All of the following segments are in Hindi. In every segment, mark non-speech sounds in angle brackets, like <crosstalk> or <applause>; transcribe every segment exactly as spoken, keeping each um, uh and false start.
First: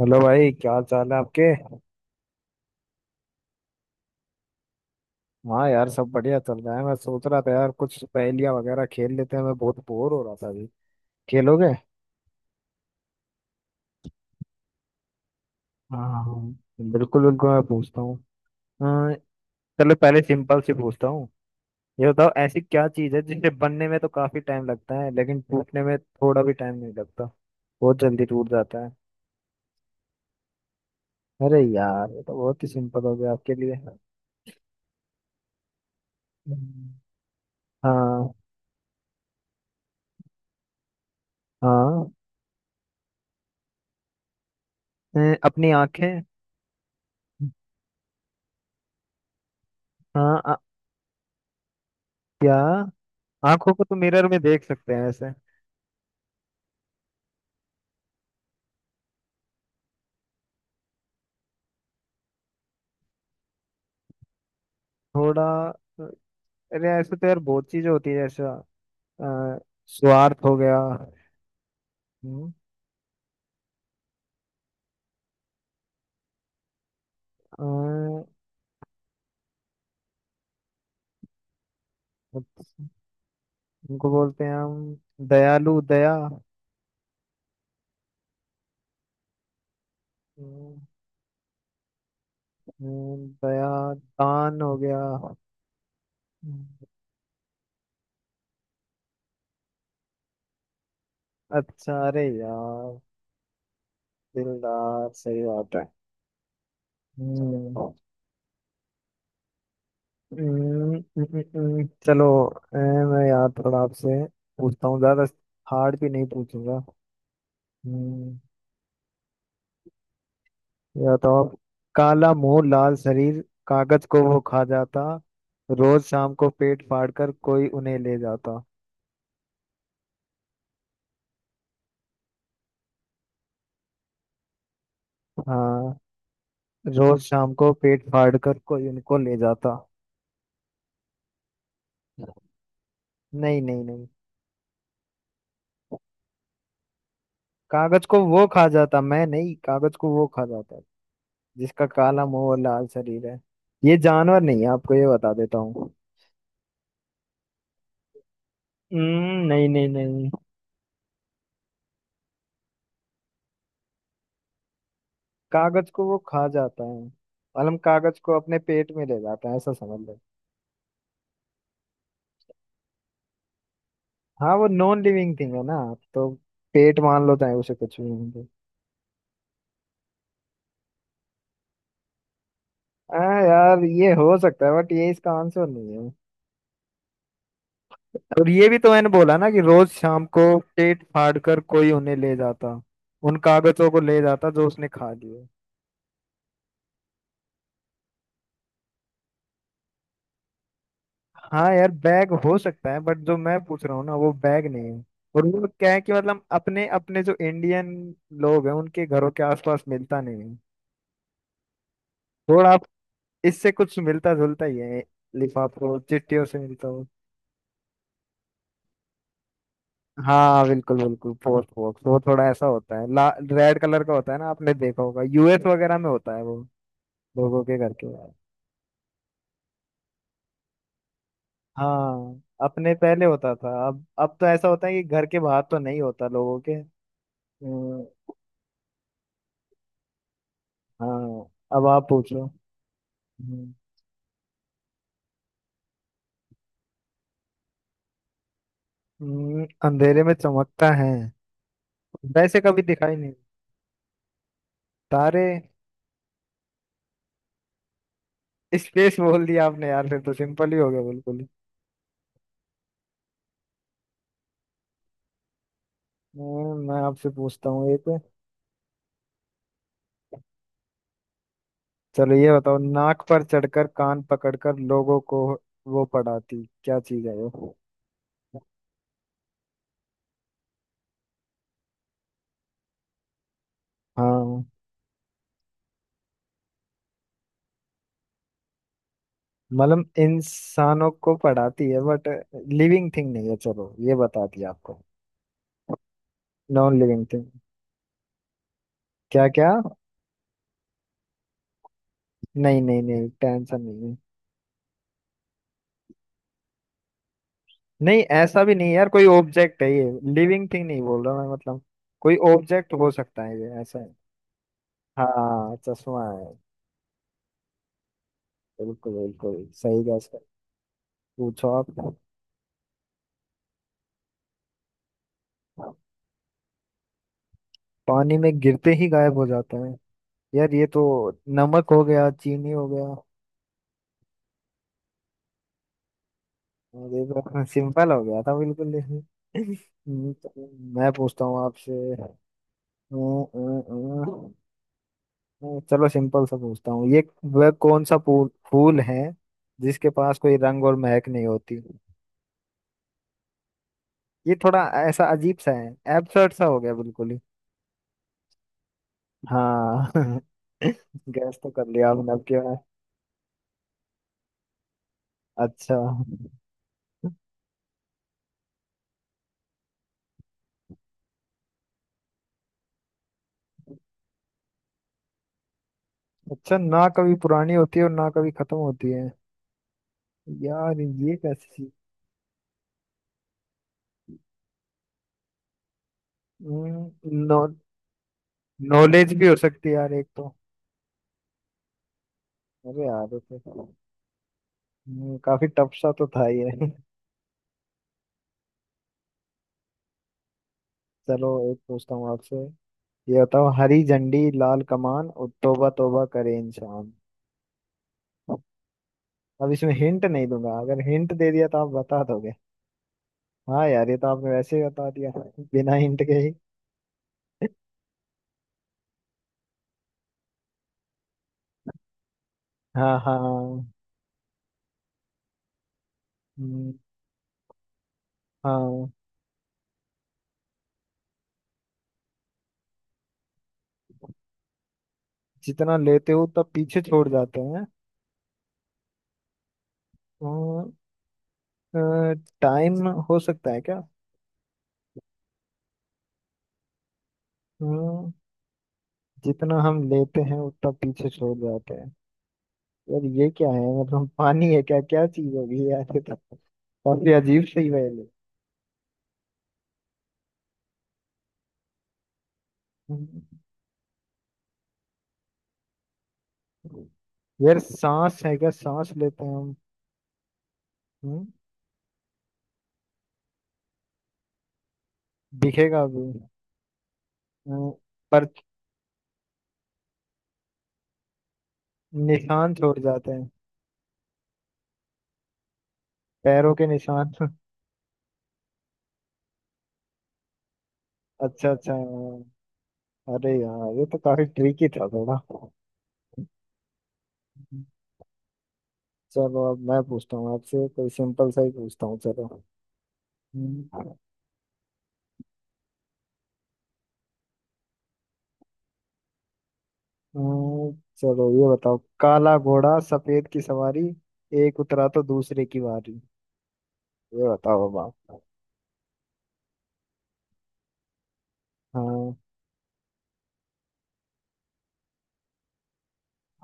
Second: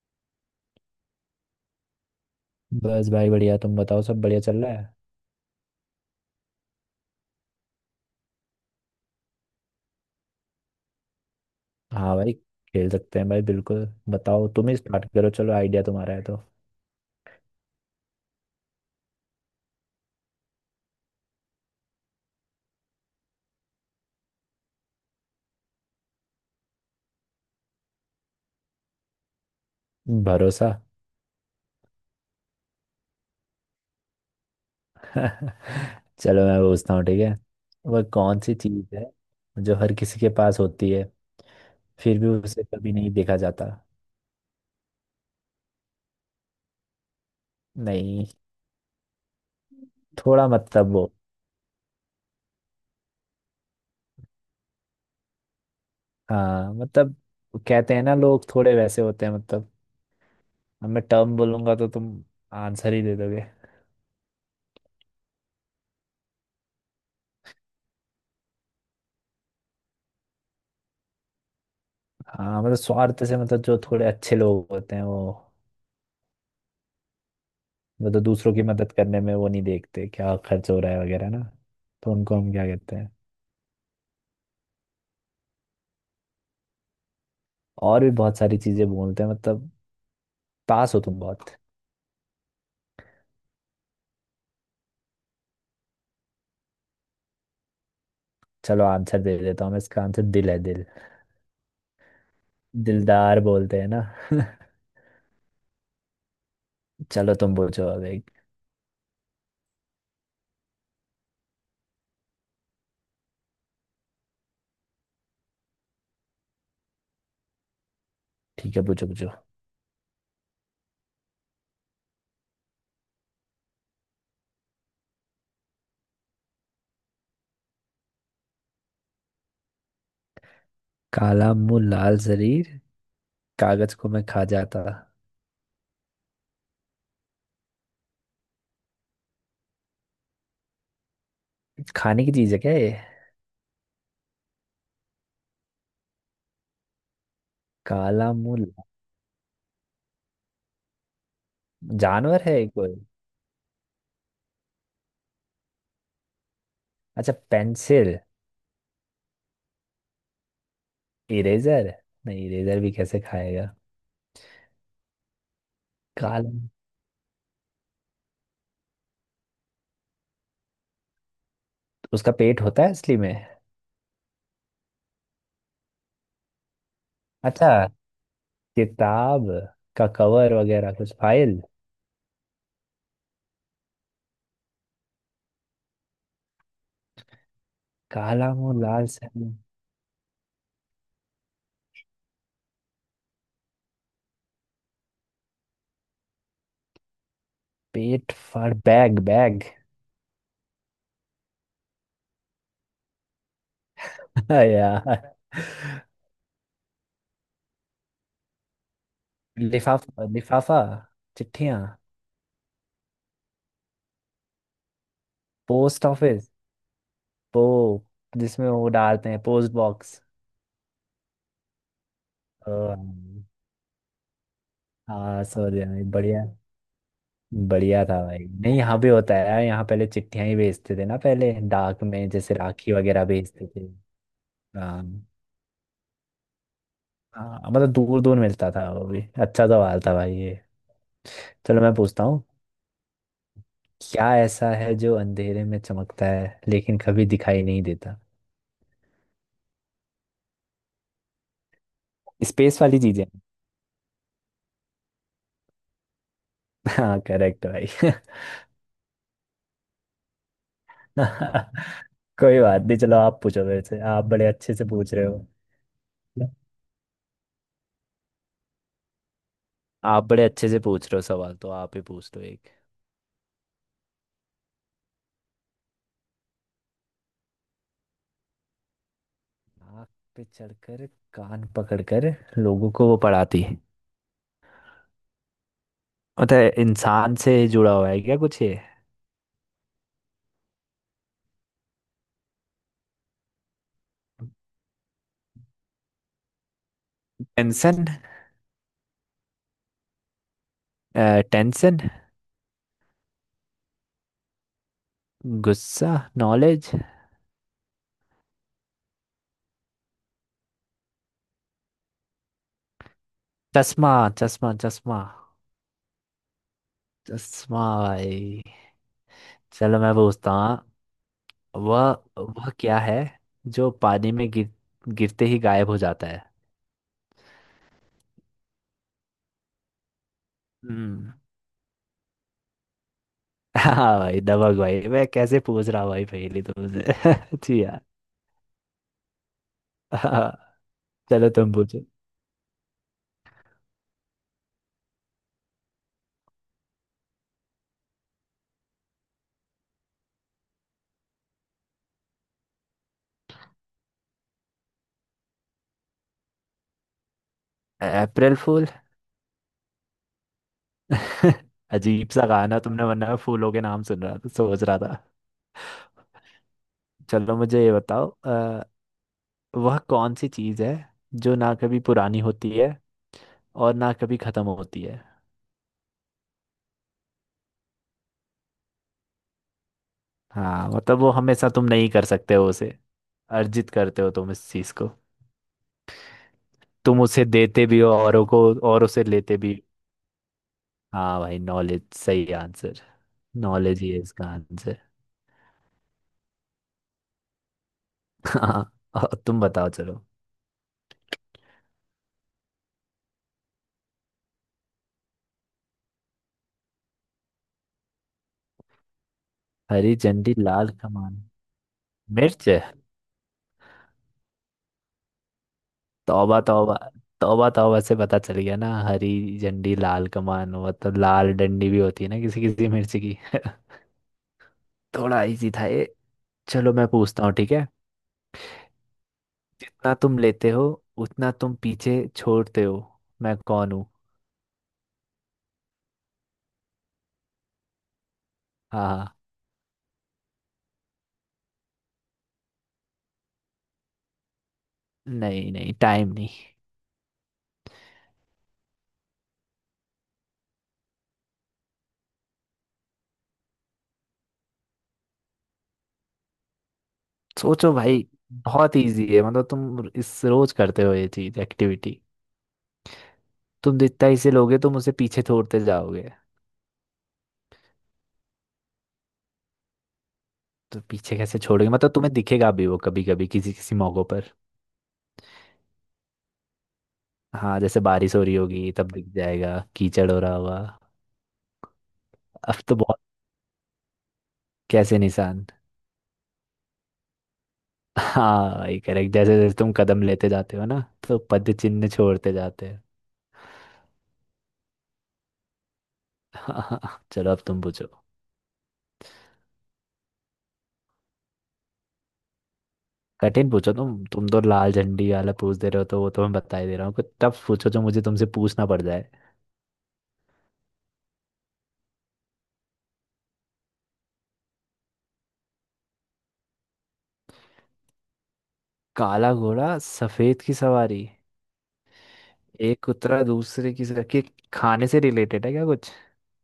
हेलो भाई, क्या चाल है आपके। बस भाई बढ़िया। तुम बताओ सब बढ़िया चल रहा है। हाँ यार, सब बढ़िया चल रहा है। मैं सोच रहा था यार, कुछ पहेलियां वगैरह खेल लेते हैं, मैं बहुत बोर हो रहा था अभी। खेलोगे? हाँ भाई, खेल सकते हैं भाई, बिल्कुल। बताओ, तुम ही स्टार्ट करो, चलो आइडिया हाँ तुम्हारा है तो। हाँ, बिल्कुल बिल्कुल मैं पूछता हूँ। अ, चलो पहले सिंपल से पूछता हूँ। ये बताओ ऐसी क्या चीज़ है जिसे बनने में तो काफी टाइम लगता है लेकिन टूटने में थोड़ा भी टाइम नहीं लगता, बहुत जल्दी टूट जाता है। भरोसा। अरे यार, ये तो बहुत ही सिंपल हो गया आपके लिए। <laughs> चलो मैं हम्म। पूछता हूँ, ठीक है। वह हाँ। कौन सी चीज़ है जो हर किसी के पास होती है हाँ, फिर भी उसे कभी नहीं देखा जाता। अ, अपनी आंखें। नहीं। हाँ थोड़ा अ- मतलब वो। क्या? आंखों को तो मिरर में देख सकते हैं ऐसे। हाँ मतलब, कहते हैं ना लोग थोड़े वैसे होते हैं, मतलब अब मैं टर्म बोलूंगा तो तुम आंसर ही दे दोगे। थोड़ा अरे ऐसे तो यार बहुत चीजें होती है, जैसे अ, स्वार्थ हो गया। हम्म, हाँ मतलब, स्वार्थ से मतलब जो थोड़े अच्छे लोग होते हैं वो अ, वो तो दूसरों की मदद करने में वो नहीं देखते क्या खर्च हो रहा है वगैरह ना। तो उनको हम क्या कहते हैं। उनको बोलते हैं हम दयालु, दया। और भी बहुत सारी चीजें बोलते हैं मतलब, हम्म, पास हो तुम बहुत। हम्म, दया, दान हो गया। हम्म, चलो आंसर दे देता हूँ मैं, इसका आंसर दिल है, दिल। अच्छा, अरे यार दिलदार बोलते हैं ना। <laughs> दिलदार, सही बात है। चलो तुम पूछो हम्म, अब एक। हम्म, हम्म, हम्म, चलो अ, मैं यार थोड़ा आपसे पूछता हूँ, ज्यादा हार्ड भी नहीं पूछूंगा। हम्म, ठीक है पूछो पूछो। या तो आप, काला मुंह लाल शरीर, कागज को वो खा जाता, रोज शाम को पेट फाड़ कर कोई उन्हें ले जाता। काला मुंह लाल शरीर, कागज को मैं खा जाता। हाँ, रोज शाम को पेट फाड़ कर कोई उनको ले जाता। खाने की चीज है क्या ये। नहीं नहीं नहीं, कागज को काला वो मुंह खा ला-। जाता, मैं नहीं, कागज को वो खा जाता, जिसका काला जानवर मुंह और है ये लाल कोई। शरीर है। ये जानवर नहीं है आपको ये बता देता हूँ। अच्छा, पेंसिल। हम्म, नहीं नहीं नहीं, इरेजर। नहीं, इरेजर भी कैसे खाएगा। कागज को वो खा काला। जाता है। मतलब कागज को अपने पेट में ले जाता है, ऐसा समझ लो। उसका पेट होता है असली में। हाँ वो नॉन लिविंग थिंग है ना, तो पेट मान लो चाहे अच्छा, उसे कुछ भी मान लो। किताब का कवर वगैरह कुछ, फाइल। हाँ यार ये हो सकता है बट ये इसका आंसर नहीं है। और काला ये भी मुंह तो लाल मैंने बोला ना सैनी। कि रोज शाम को पेट फाड़ कर कोई उन्हें ले जाता, उन कागजों को ले जाता जो उसने खा लिए। पेट फाड़, बैग बैग। हाँ यार बैग हो सकता है बट जो मैं पूछ रहा हूँ ना वो <laughs> बैग नहीं है। यार, और वो क्या है कि मतलब अपने अपने जो इंडियन लोग हैं उनके घरों के आसपास मिलता लिफाफा नहीं है। लिफाफा, चिट्ठियाँ। थोड़ा आप, इससे कुछ मिलता जुलता ही है, लिफाफों पोस्ट चिट्ठियों ऑफिस, से मिलता हो। पो, जिसमें वो डालते हैं, पोस्ट बॉक्स। हाँ बिल्कुल बिल्कुल, फोर्थ फोक्स, वो थोड़ा ऐसा होता है ला रेड कलर का होता है ना, आपने देखा होगा हाँ यूएस सॉरी वगैरह भाई, में होता है बढ़िया। वो, लोगों के घर बढ़िया के था बाहर। भाई। नहीं यहाँ भी होता है यार, यहाँ पहले चिट्ठियाँ ही भेजते थे ना, पहले डाक में हाँ जैसे राखी अपने पहले वगैरह होता भेजते था, थे। अब अब तो ऐसा होता है कि हाँ, घर के बाहर तो नहीं होता लोगों के। हाँ मतलब हम्म, दूर दूर मिलता था वो भी। अच्छा सवाल था भाई ये। हाँ, चलो अब मैं आप पूछता हूँ। पूछो। हम्म, क्या ऐसा है जो अंधेरे में चमकता है लेकिन कभी दिखाई नहीं देता। हम्म, अंधेरे में चमकता है, वैसे स्पेस कभी वाली दिखाई चीजें। नहीं। तारे? हाँ करेक्ट भाई। <laughs> स्पेस बोल दिया आपने यार, फिर तो सिंपल ही हो गया बिल्कुल ही। कोई बात नहीं, चलो आप पूछो, मेरे से आप बड़े अच्छे से पूछ रहे हो। हम्म, मैं आपसे पूछता हूँ एक। आप बड़े अच्छे से पूछ रहे हो, सवाल तो आप ही चलो पूछ लो ये एक। बताओ, नाक पर चढ़कर कान पकड़कर लोगों को वो पढ़ाती, क्या चीज है वो। नाक पे चढ़कर कान पकड़कर लोगों को वो पढ़ाती है। हाँ मतलब इंसान से जुड़ा हुआ है क्या कुछ ये। मतलब इंसानों को पढ़ाती है बट लिविंग थिंग नहीं है, चलो ये बताती है आपको, नॉन लिविंग थिंग। टेंशन। क्या क्या? टेंशन। नहीं नहीं नहीं, टेंशन नहीं है। गुस्सा। नॉलेज। नहीं ऐसा भी नहीं है यार, कोई ऑब्जेक्ट है ये। लिविंग थिंग नहीं बोल रहा मैं, मतलब कोई ऑब्जेक्ट हो सकता है ये, ऐसा चश्मा। है। चश्मा, चश्मा हाँ, चश्मा है। चश्मा भाई। बिल्कुल बिल्कुल, चलो सही मैं गैस कर। पूछता हूँ। पूछो वह आप। वह क्या है जो पानी में गिर, गिरते ही गायब हो जाता है। पानी में गिरते ही गायब हो जाता है, यार ये तो हम्म। नमक हो गया, चीनी हो गया। <laughs> हाँ भाई दबंग भाई मैं कैसे पूछ रहा हूँ भाई, पहले और ये तुमसे। तो <laughs> जी यार। सिंपल हो गया था बिल्कुल। हम्म, हाँ। तो मैं <laughs> पूछता चलो हूँ तुम आपसे। पूछो। अं, अं, अं, चलो सिंपल सा पूछता हूँ ये। वह कौन सा फूल फूल है जिसके पास कोई रंग और महक नहीं होती। ये थोड़ा ऐसा अजीब सा है, एब्सर्ड सा हो गया बिल्कुल ही। अप्रैल फूल। हाँ <laughs> गैस <laughs> तो कर लिया अजीब आपने अब सा क्या कहा है। ना तुमने, वरना मैं फूलों के नाम सुन रहा था, सोच रहा था। अच्छा, चलो मुझे ये बताओ, अ, वह कौन सी चीज़ है जो ना कभी पुरानी होती है और ना कभी खत्म होती है। अच्छा, ना कभी पुरानी होती है और ना कभी खत्म होती है, हाँ यार मतलब वो ये हमेशा, तुम कैसी। नहीं कर सकते हो उसे, अर्जित करते हो तुम इस चीज को। हम्म, तुम उसे नो, देते भी हो औरों को और उसे नॉलेज भी हो लेते भी हो। सकती है यार एक तो। हाँ भाई, नॉलेज सही आंसर। अरे यार ये तो। नॉलेज ही है इसका आंसर। हम्म, काफी टफ सा तो था ही है। <laughs> हाँ, और तुम बताओ चलो। चलो एक पूछता हूँ आपसे। ये बताओ, हरी झंडी लाल कमान और तौबा तौबा करे इंसान। अब इसमें हरी हिंट नहीं झंडी दूंगा, लाल अगर हिंट कमान, दे दिया तो आप बता दोगे। मिर्च। हाँ यार ये तो आपने वैसे ही बता दिया <laughs> बिना हिंट के ही। तौबा तौबा, तौबा तौबा से पता चल गया ना। हरी झंडी लाल कमान मतलब, लाल डंडी भी होती है ना किसी किसी मिर्च हाँ की। हाँ। <laughs> थोड़ा इजी था ये। हम्म, चलो मैं पूछता हूँ, ठीक है। हाँ, जितना तुम लेते हो उतना तुम पीछे छोड़ते हो, मैं कौन हूँ। जितना लेते हो तब पीछे छोड़ जाते हैं। हाँ हाँ। टाइम हो सकता है क्या? नहीं नहीं, टाइम नहीं। हम्म, जितना हम लेते हैं उतना पीछे छोड़ जाते हैं, यार ये क्या है, मतलब पानी है क्या, क्या चीज हो गई यार ये तो, काफी अजीब सी सोचो पहेली। भाई, बहुत इजी है। मतलब तुम इस रोज करते हो ये चीज, एक्टिविटी। हम्म। तुम जितना इसे लोगे तुम उसे पीछे छोड़ते जाओगे। यार सांस है क्या, सांस लेते हैं हम। तो पीछे हम्म, कैसे छोड़ोगे मतलब, तुम्हें दिखेगा भी वो कभी कभी, किसी किसी मौकों पर। दिखेगा अभी। हाँ हम्म, जैसे बारिश हो पर रही होगी तब दिख जाएगा, कीचड़ हो रहा होगा। निशान अब तो छोड़ बहुत। जाते हैं, कैसे निशान। पैरों के निशान। <laughs> हाँ भाई करेक्ट, जैसे जैसे तुम कदम लेते जाते हो ना तो अच्छा पद अच्छा चिन्ह छोड़ते हाँ। जाते। अरे यार ये तो काफी ट्रिकी था थोड़ा। <laughs> चलो अब तुम पूछो। चलो अब मैं पूछता हूँ आपसे, कोई सिंपल सा ही पूछता हूँ चलो। कठिन पूछो, हम्म। तुम तुम तो लाल झंडी वाला पूछ दे रहे हो तो वो तो मैं बता ही दे रहा हूँ। कुछ तब पूछो जो मुझे तुमसे पूछना पड़ जाए। हम्म, चलो ये बताओ, काला घोड़ा सफेद की सवारी, एक उतरा तो दूसरे की बारी। ये बताओ अब आप। काला घोड़ा सफेद की सवारी, हाँ एक उतरा दूसरे की सर कि, खाने से रिलेटेड है क्या कुछ।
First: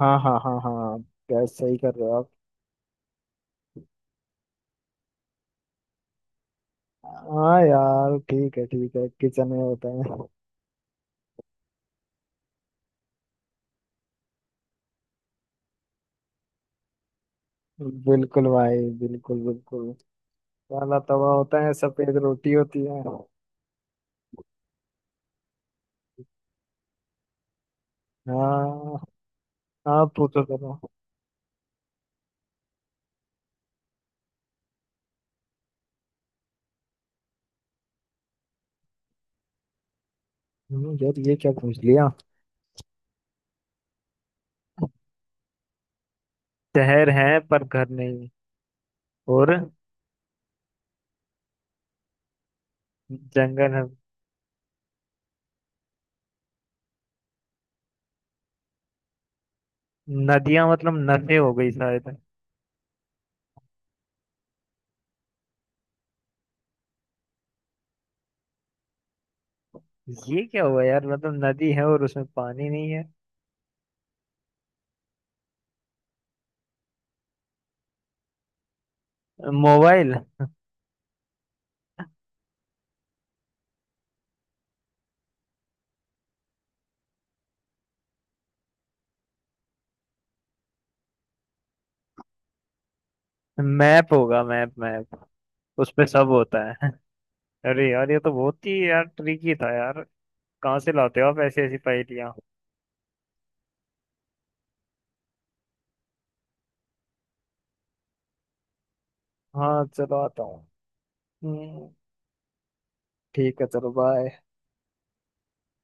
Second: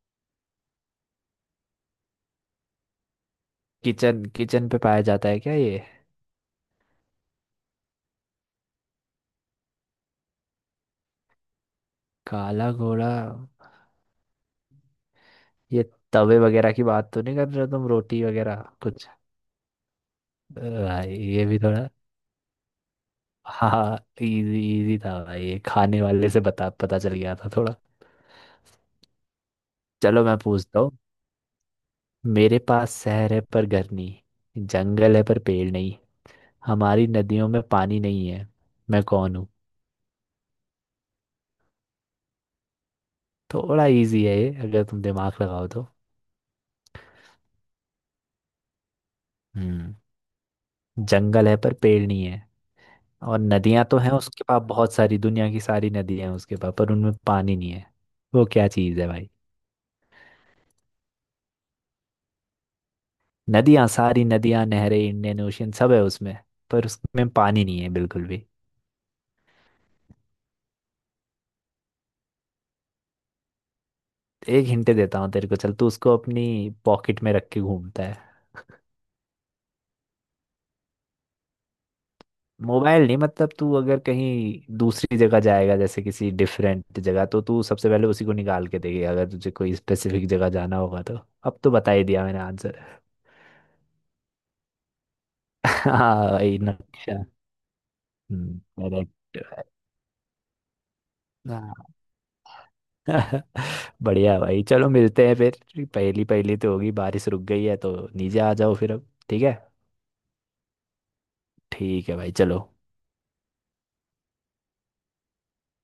हाँ हाँ हाँ, हाँ गैस सही कर रहे हो आप। किचन, किचन पे पाया जाता है क्या ये। हाँ यार ठीक है ठीक है, किचन में होता है। काला घोड़ा, ये तवे वगैरह की बात तो नहीं कर रहे हो तुम, रोटी बिल्कुल वगैरह भाई, कुछ। बिल्कुल बिल्कुल, काला भाई तवा ये भी होता है, थोड़ा। सफेद रोटी होती है। हाँ, इजी इजी था भाई ये, खाने वाले से बता, पता चल गया था थोड़ा। हाँ, आप चलो मैं पूछो पूछता करो। हूँ। मेरे पास शहर है पर घर नहीं, जंगल है पर पेड़ नहीं, हमारी नदियों में पानी नहीं है, मैं कौन हूँ। हम्म, यार ये क्या पूछ लिया। थोड़ा इजी है ये अगर तुम दिमाग लगाओ तो। शहर है पर घर नहीं, और हम्म, जंगल है पर पेड़ नहीं है, और जंगल है। नदियां तो हैं उसके पास, बहुत सारी दुनिया की सारी नदियां हैं उसके पास, पर उनमें पानी नहीं है। वो क्या चीज़ है भाई। नदियां, मतलब नदी हो गई शायद। नदियां, सारी नदियां, नहरें, इंडियन ओशियन सब है उसमें, पर उसमें पानी नहीं है बिल्कुल भी। ये क्या हुआ यार, मतलब नदी है और उसमें पानी नहीं है। एक हिंट देता हूँ तेरे को, चल, तू उसको अपनी पॉकेट में रख के घूमता है। मोबाइल? मोबाइल नहीं, मतलब तू अगर कहीं दूसरी जगह जाएगा, जैसे किसी डिफरेंट जगह, तो तू सबसे पहले उसी को निकाल के देगी अगर तुझे कोई स्पेसिफिक जगह जाना होगा तो। अब तो बता ही दिया मैंने आंसर। मैप होगा, मैप मैप, <laughs> उसपे हाँ सब भाई, होता है। नक्शा। <laughs> अरे यार ये तो हम्म बहुत ही यार करेक्ट। ट्रिकी था यार, कहाँ से लाते हो आप ऐसी ऐसी हाँ। पहेलियाँ। <laughs> बढ़िया भाई, चलो मिलते हैं फिर। पहली पहली तो होगी बारिश, रुक गई है तो नीचे आ जाओ फिर अब, ठीक है। हाँ चलो आता हूँ। हम्म, ठीक है भाई, चलो। ठीक है चलो बाय।